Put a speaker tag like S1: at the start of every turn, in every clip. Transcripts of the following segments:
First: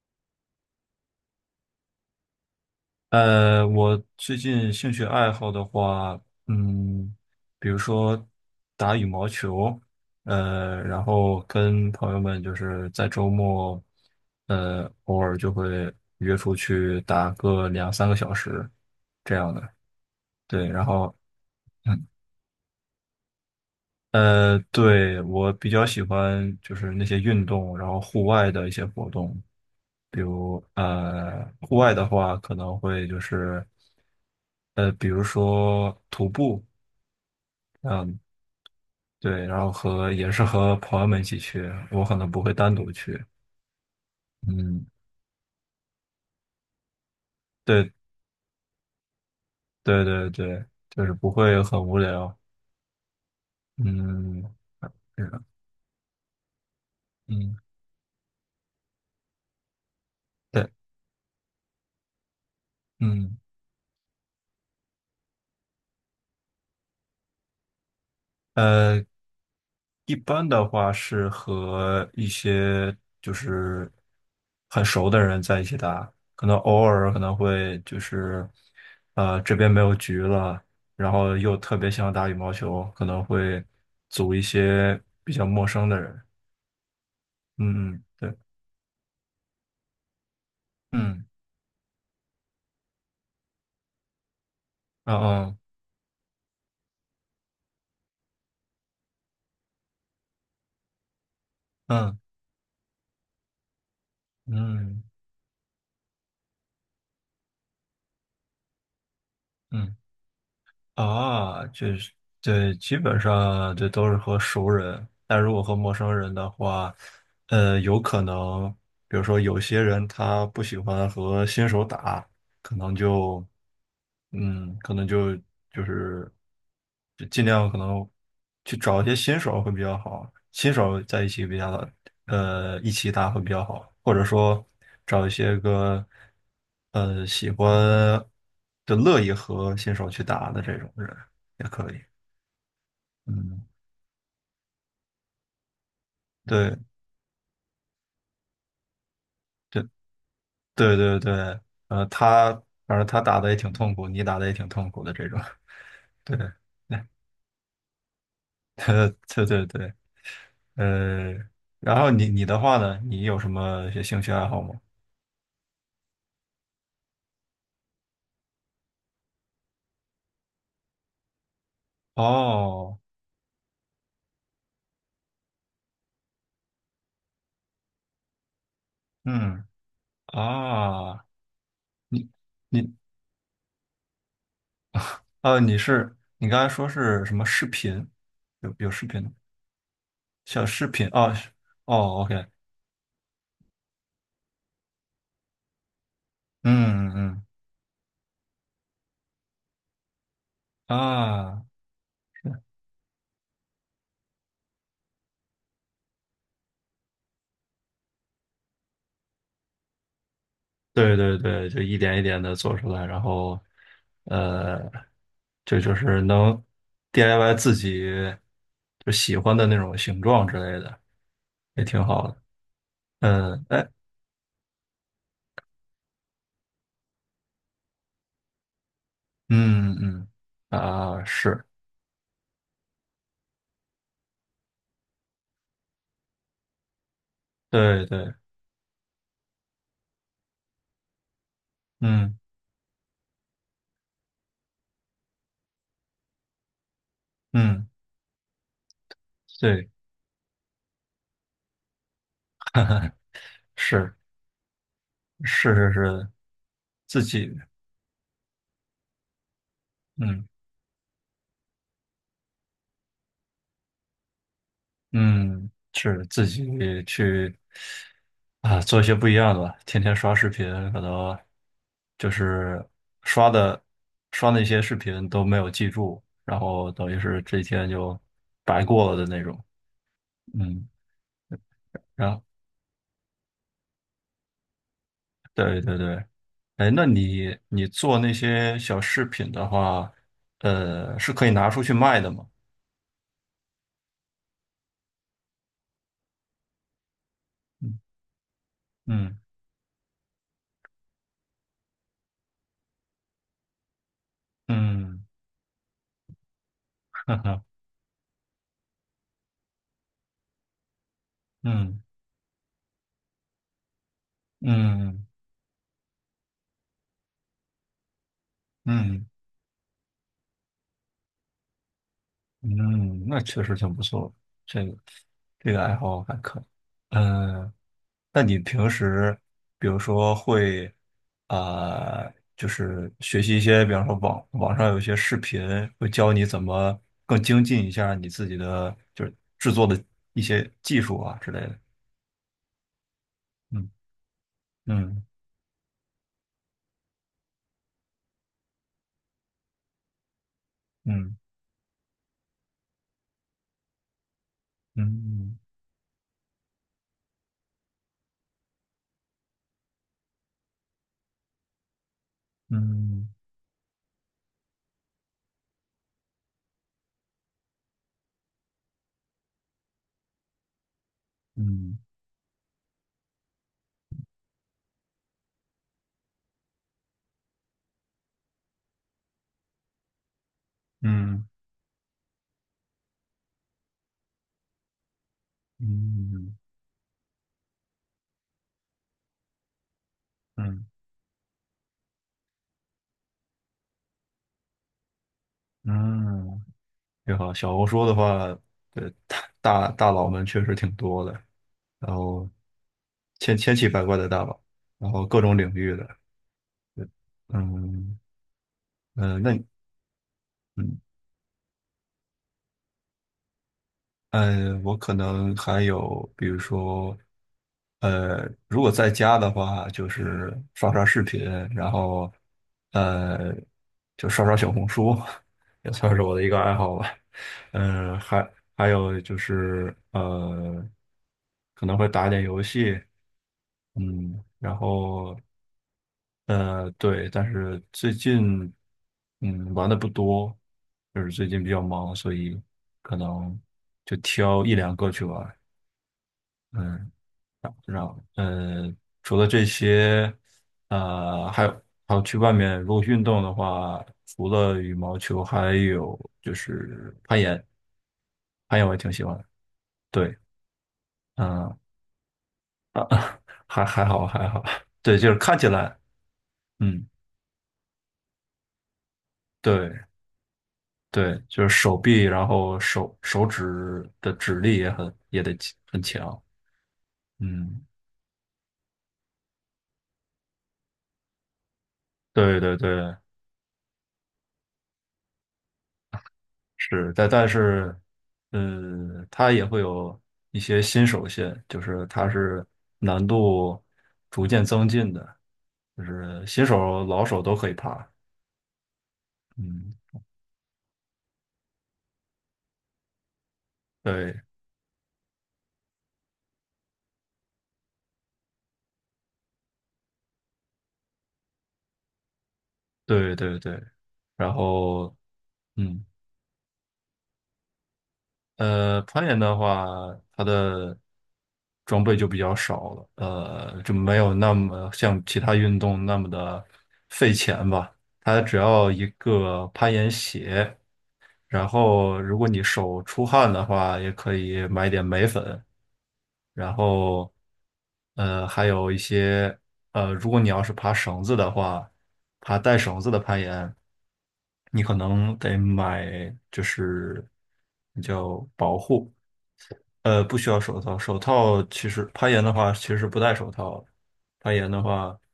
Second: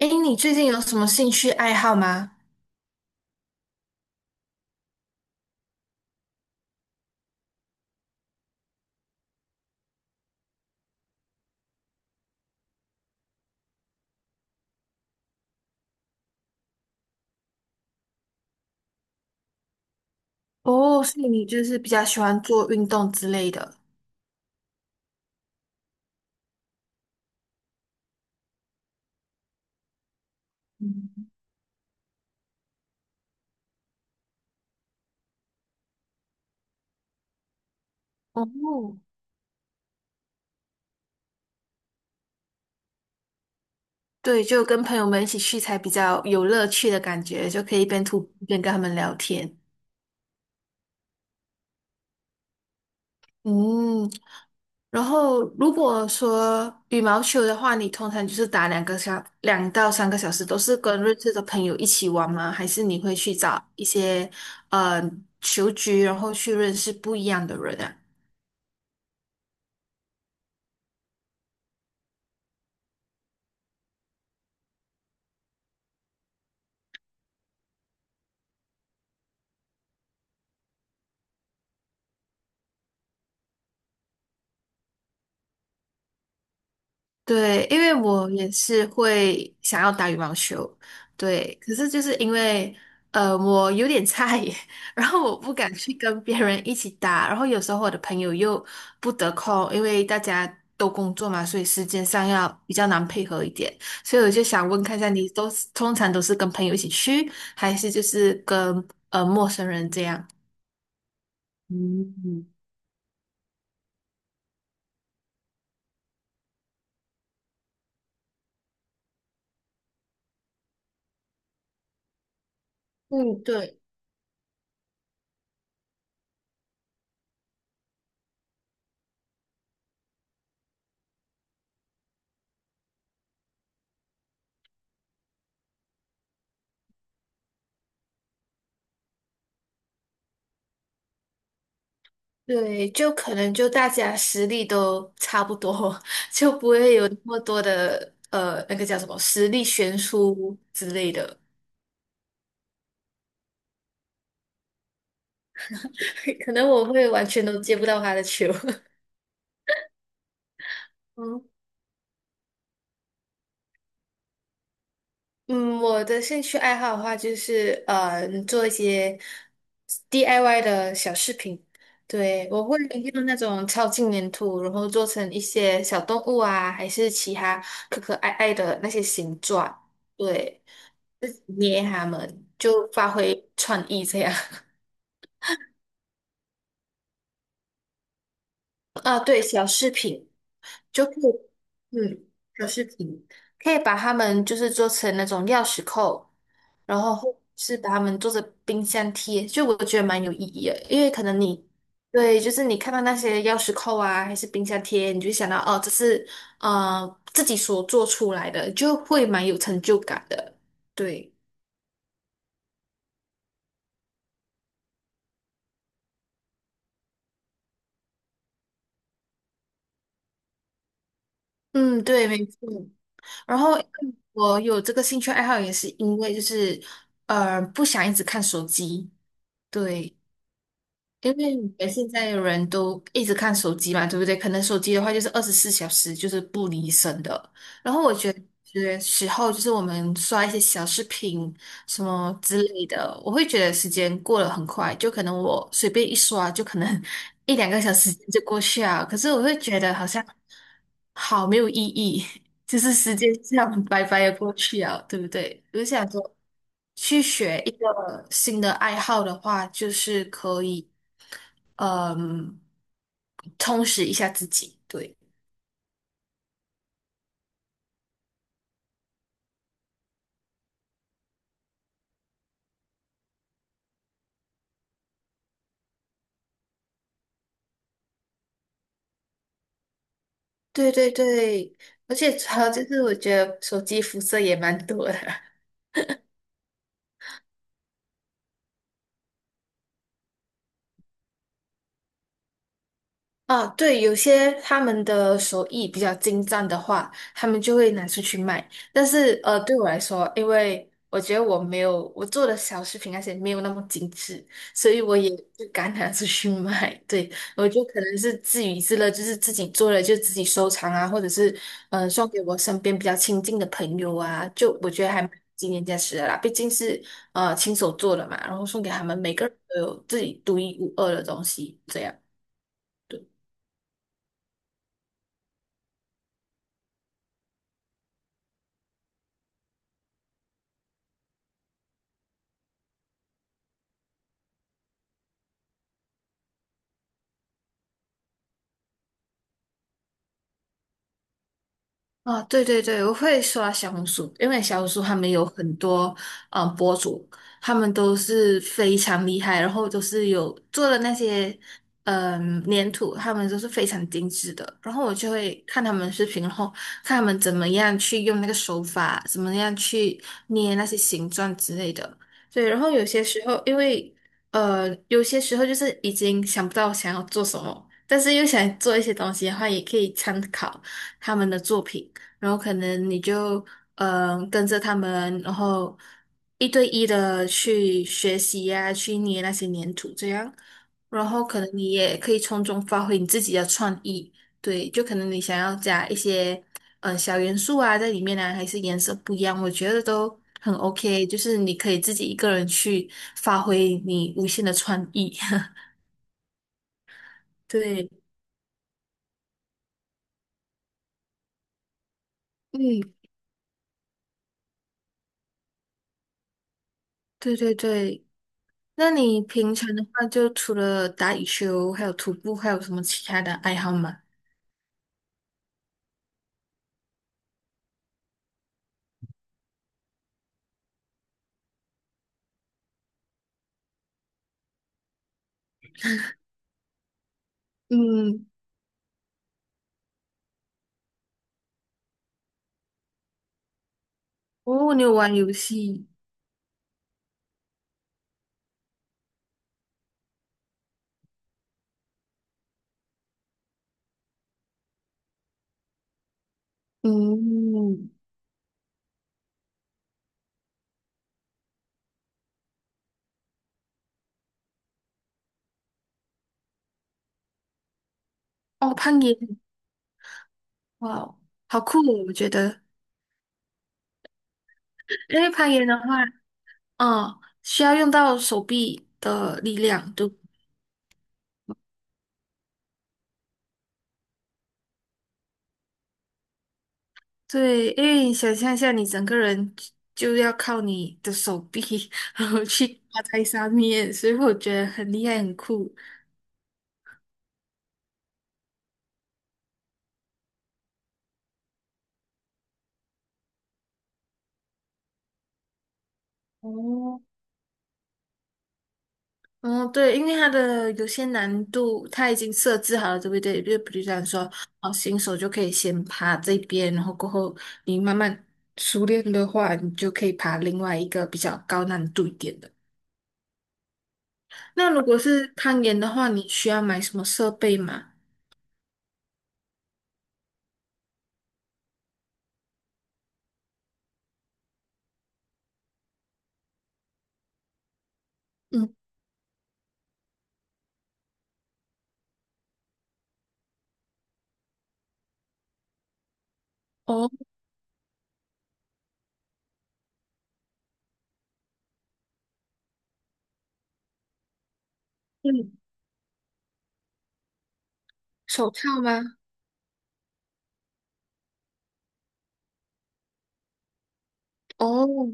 S1: 哎，你最近有什么兴趣爱好吗？
S2: 我最近兴趣爱好的话，嗯，比如说打羽毛球，然后跟朋友们就是在周末，偶尔就会约出去打个两三个小时这样的。对，然
S1: 哦，
S2: 后，
S1: 所以你就是比较
S2: 嗯，
S1: 喜欢做运动之类的。
S2: 对，我比较喜欢就是那些运动，然后户外的一些活动。比如
S1: 嗯，
S2: 户外的话可能会就是比如说徒步，
S1: 哦，
S2: 对，然后和也是和朋友们一起去，我可能不会单独去。
S1: 对，就跟
S2: 嗯，
S1: 朋友们一起去才比较有乐趣的感觉，就可以一
S2: 对
S1: 边徒步一边跟他们聊天。
S2: 对对对，就是不会很无聊。
S1: 嗯，
S2: 嗯，
S1: 然
S2: 是的，
S1: 后如果说羽毛球的
S2: 嗯，
S1: 话，你通常就是打2到3个小时，都
S2: 对，
S1: 是跟认识的朋友一起玩吗？还是你会去
S2: 嗯，
S1: 找一些呃球局，然后去认识不一样的人啊？
S2: 呃，一般的话是和一些就是很熟的人在一起打，可能偶尔可能会就是，这边没有局了，然后又特别想打羽毛球，可能会组一些比较陌生的人。
S1: 对，因
S2: 嗯
S1: 为
S2: 嗯，
S1: 我
S2: 对，
S1: 也是会想要打羽毛球，
S2: 嗯，
S1: 对，可是就是因为我有点菜耶，然
S2: 啊
S1: 后我不
S2: 嗯
S1: 敢去跟别人一起打，然后有时候我的朋友又不得空，因为大家都工作嘛，所以时间
S2: 嗯
S1: 上要比较难配合一点，所以我就想问看一
S2: 嗯
S1: 下，你都是通常都是跟朋友一起去，还是就是跟陌生人
S2: 嗯。
S1: 这样？
S2: 啊，就是
S1: 嗯，
S2: 对，基本上这都是和熟人，但如果和陌生人的话，有可能，比如说有些人他不喜欢和新手打，可能
S1: 嗯，
S2: 就，
S1: 对，
S2: 嗯，可能就就是就尽量可能去找一些新手会比较好，新手在一起比较好，一起打会比较好，或者说找一些个喜欢就乐意和新手去打的这种人也可以。
S1: 对，就可能
S2: 嗯，
S1: 就大家实力都差不多，就不
S2: 对
S1: 会有那么多的那个叫什么实力
S2: 对
S1: 悬殊之
S2: 对
S1: 类
S2: 对
S1: 的，
S2: 对，呃，他反正他打的也挺痛苦，你打的也挺痛苦的这种。对，对，
S1: 可能我会完全都接不到他的球。
S2: 对对对，呃，
S1: 嗯
S2: 然后你的话呢，你有什么一些兴趣爱好吗？
S1: 嗯，我的兴趣爱好的话，就是做一些 DIY 的小饰品。对，我会
S2: 哦，
S1: 用那种超轻粘土，然后做成一些小动物啊，还是其他可可爱爱的那些形
S2: 嗯
S1: 状。对。
S2: 啊，
S1: 就是捏他
S2: 你
S1: 们，就
S2: 你。
S1: 发挥创意这样。
S2: 你刚才说是什么视频？有 视
S1: 啊，
S2: 频的
S1: 对，小饰品
S2: 小视
S1: 就
S2: 频
S1: 可
S2: 哦是
S1: 以，
S2: 哦
S1: 嗯，
S2: ，OK，
S1: 小饰品可以把它们就是做成那种钥匙扣，然
S2: 嗯
S1: 后或
S2: 嗯
S1: 是把它们做成冰箱贴，就我觉得蛮有意义的，
S2: 嗯
S1: 因为可能
S2: 啊，
S1: 你。对，就是你看到那些钥匙扣啊，还是冰箱贴，你就想到哦，这是自己所做出来的，就会蛮有成就感的。
S2: 对
S1: 对，
S2: 对对，就一点一点的做出来，然后呃，就是能 DIY 自己就喜欢的那种形状之类的，也
S1: 嗯，
S2: 挺
S1: 对，
S2: 好的。
S1: 没错。然
S2: 嗯，
S1: 后
S2: 哎，
S1: 我有这个兴趣爱好，也是因为就是不想一直看手机，
S2: 嗯
S1: 对，
S2: 嗯啊，
S1: 因为
S2: 是，
S1: 你们现在的人都一直看手机嘛，对不对？可能手机的话就是24小时就是不离身的。然后
S2: 对
S1: 我觉
S2: 对，
S1: 得有些时候就是我们刷一些小视频什
S2: 嗯
S1: 么之类的，我会觉得时间过得很快，就可能我随便一刷就可能 一两个
S2: 嗯，
S1: 小时就过去啊。可是我会觉
S2: 对，
S1: 得好像好没有意义，就是 时间这样白
S2: 是
S1: 白的过去啊，对不对？
S2: 是
S1: 我就
S2: 是
S1: 想
S2: 是，
S1: 说，
S2: 自
S1: 去
S2: 己。
S1: 学一个新的爱好的话，就是
S2: 嗯。
S1: 可以。嗯，充实一下自己。对，
S2: 嗯，是自己去啊，做一些不一样的吧。天天刷视频，可能就是刷的刷那些视频都没有记住，然后等于是这一天就白过了的那种。嗯，
S1: 对对对，而
S2: 然
S1: 且
S2: 后
S1: 还有就是，我觉得手机辐射也蛮多的。
S2: 对对对，哎，那你做那些小饰品的话，是可以拿出去卖的吗？
S1: 啊，对，有些他们的手艺比较精湛的话，他们就会
S2: 嗯
S1: 拿出去卖。但
S2: 嗯
S1: 是，对我来说，因为我觉得我没有我做的小饰品那些没有那么精致，所以我
S2: 嗯，
S1: 也不敢拿出去卖。对，
S2: 哈哈，
S1: 我就可能是自娱自乐，就是自己做了就自己收藏啊，或者是
S2: 嗯
S1: 送给我身边比较亲近的朋友啊，就我觉得还
S2: 嗯
S1: 蛮纪念价值的啦。毕竟是亲手做的嘛，然后送给他们，
S2: 嗯
S1: 每个人都有自己独一无二的东西，这样。
S2: 嗯，那确实挺不错，这个这个爱好还可以。嗯，那你平时比如说会啊、就是学习一些，比方说网上有一些视频，会教你怎么更精进一下你自己的就是制作的一些技术啊之类的。
S1: 啊，对对对，我会刷
S2: 嗯
S1: 小红书，因为小红书他
S2: 嗯
S1: 们有很多博主，他们都是非常厉害，然后都是有做的那
S2: 嗯
S1: 些粘土，他们都是非常精致的。然后我就会
S2: 嗯
S1: 看他们视频，然后看他们怎么样去用那个手法，怎么样去捏那些形状之类的。对，然后有些
S2: 嗯
S1: 时候因为有些时候就是已经想不到想要做什么，但是又想做一些东西的话，也可以参考他们的作
S2: 嗯
S1: 品。然后可能你就跟着他们，然后一对一的去学习呀、去捏那些粘土这样，然
S2: 嗯
S1: 后可能你也可以从中发挥你自己的创意，对，就可能你想要加一
S2: 嗯
S1: 些小元素啊在里面呢，还是颜色不一样，我觉得都
S2: 嗯
S1: 很
S2: 嗯
S1: OK，就是你可以自己一个人去发挥你无限的创意，
S2: 嗯。你好。小红书
S1: 对，
S2: 的话，大佬们确实挺多的，然后
S1: 嗯，
S2: 千奇百怪的大佬，然后各种领域的，
S1: 对对
S2: 嗯，
S1: 对。那你
S2: 那
S1: 平常的话，就除
S2: 嗯，
S1: 了打羽球，还有徒步，还有什么其他的爱好吗？
S2: 我可能还有，比如说，如果在家的话，就是刷刷视频，然后呃，就刷刷小红书，也算是我的一个爱好吧。嗯、
S1: 嗯，
S2: 还有就是可能会打一点游戏。嗯，然
S1: 哦，你有玩
S2: 后
S1: 游戏，
S2: 对，但是最近嗯玩的不多，就是最近比较忙，所以可能就挑一两个去玩。嗯，然然
S1: 嗯，
S2: 呃，除了这些，还有去外面如果运动的话，除了羽毛球，还有就是攀岩，攀岩我
S1: 哦，
S2: 也挺
S1: 攀
S2: 喜欢
S1: 岩，
S2: 的。对，
S1: 哇哦，
S2: 嗯、
S1: 好酷哦，我觉得，
S2: 啊，还好还好，对，就是
S1: 因为
S2: 看起
S1: 攀岩
S2: 来，
S1: 的话，
S2: 嗯，
S1: 嗯，需要用到手臂的力
S2: 对。
S1: 量，对不
S2: 对，就是手臂，然后手指的指力也很也得很强。嗯，
S1: 对，因为你想象一下，你整个人就要靠你的手臂，然
S2: 对
S1: 后
S2: 对
S1: 去
S2: 对，
S1: 挂在上面，所以我觉得很厉害，很酷。
S2: 是，但是，嗯，它也会有一些新手线，就是它是难度逐渐增进的，就是新手、
S1: 哦，
S2: 老手都可以爬。
S1: 嗯，
S2: 嗯，
S1: 对，因为它的有些难度，它已经设置好了，对不对？就比如讲说，
S2: 对
S1: 哦，新手就可以先爬这边，然后过后你慢慢熟练的话，你就可以爬另外一个比较高难度一点的。
S2: 对对对，然
S1: 那如
S2: 后
S1: 果是攀岩
S2: 嗯。
S1: 的话，你需要买什么设备吗？
S2: 攀岩的话，它的装备就比较少了，就没有那么像其他运动那么的费钱吧。它只要
S1: 嗯，
S2: 一个攀岩鞋，然后如果你手出汗的话，也可以买点镁粉，然
S1: 哦，
S2: 后还有一些如果你要是爬绳子的话，爬带绳子的攀岩，你可能得
S1: 嗯，
S2: 买就是叫
S1: 手
S2: 保
S1: 套
S2: 护。
S1: 吗？
S2: 不需要手套。手套其实攀岩的话，其实是不戴手套的攀岩的话，
S1: 哦，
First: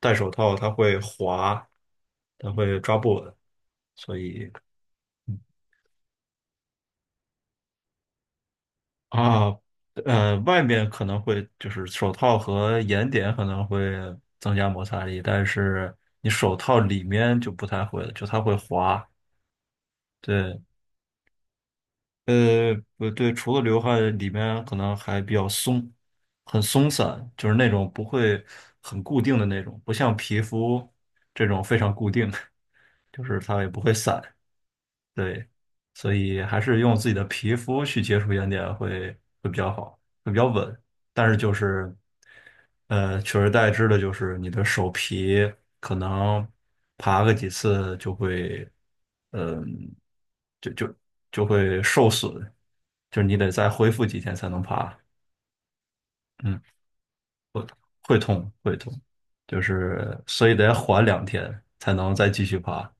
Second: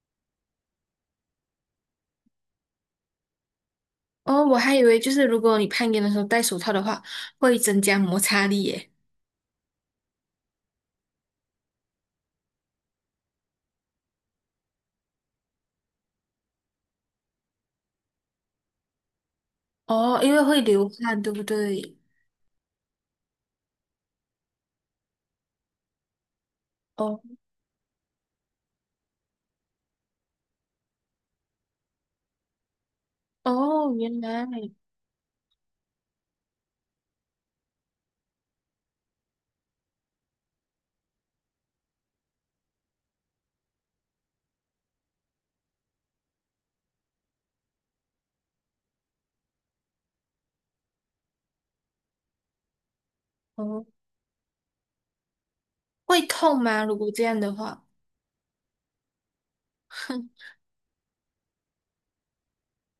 S2: 戴手套它会滑，它会抓不稳，所
S1: 哦，
S2: 以
S1: 我还以为就是
S2: 嗯
S1: 如果你攀岩的时候戴手套的话，会增加摩擦力耶。
S2: 啊，外面可能会就是手套和岩点可能会增加摩擦力，但是你手套里面就不太会了，就它会滑。
S1: 哦，因为
S2: 对，
S1: 会流汗，对不对？
S2: 不对，除了流汗，里面可能还比较松，很松
S1: 哦，
S2: 散，就是那种不会很固定的那种，不像皮肤这种非常固定，就是它也不会
S1: 哦，
S2: 散。
S1: 原来。
S2: 对，所以还是用自己的皮肤去接触岩点会比较好，会比较稳。但是就是，取而代之的就是你的手皮可能爬个几次就会，嗯、就就就会受损，就是你得再
S1: 哦。
S2: 恢复几天才能爬，
S1: 会
S2: 嗯，
S1: 痛吗？如果这样的话，
S2: 会痛会痛，就是所 以得缓两天才能再继续爬，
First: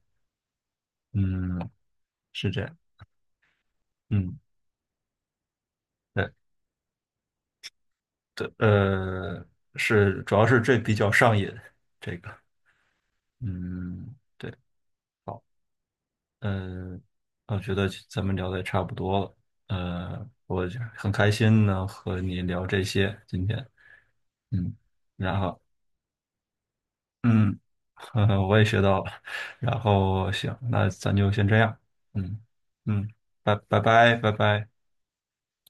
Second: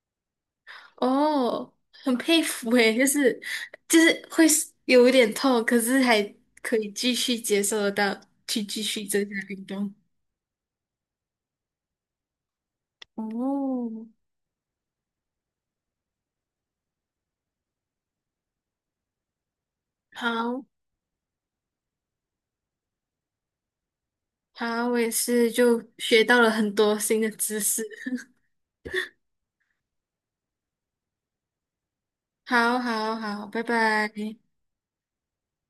S2: 嗯，
S1: 哦，很佩
S2: 是这
S1: 服
S2: 样，
S1: 诶，就是
S2: 嗯。
S1: 会有一点痛，可是还
S2: 对。
S1: 可以继续接受得到，
S2: 对，
S1: 去继续增加运动。
S2: 是，主要是这比较上瘾，这个，
S1: 哦，
S2: 嗯，对，好，嗯，我觉得咱们聊的也差不多了，
S1: 好
S2: 我就很开心能和你聊这些今天，嗯，
S1: 好，我也
S2: 然
S1: 是
S2: 后，
S1: 就学到了很多新的
S2: 嗯，
S1: 知识。
S2: 呵呵，我也学到了，然后行，那咱就先这样，嗯
S1: 好
S2: 嗯，
S1: 好好，
S2: 拜
S1: 拜
S2: 拜
S1: 拜。
S2: 拜拜拜。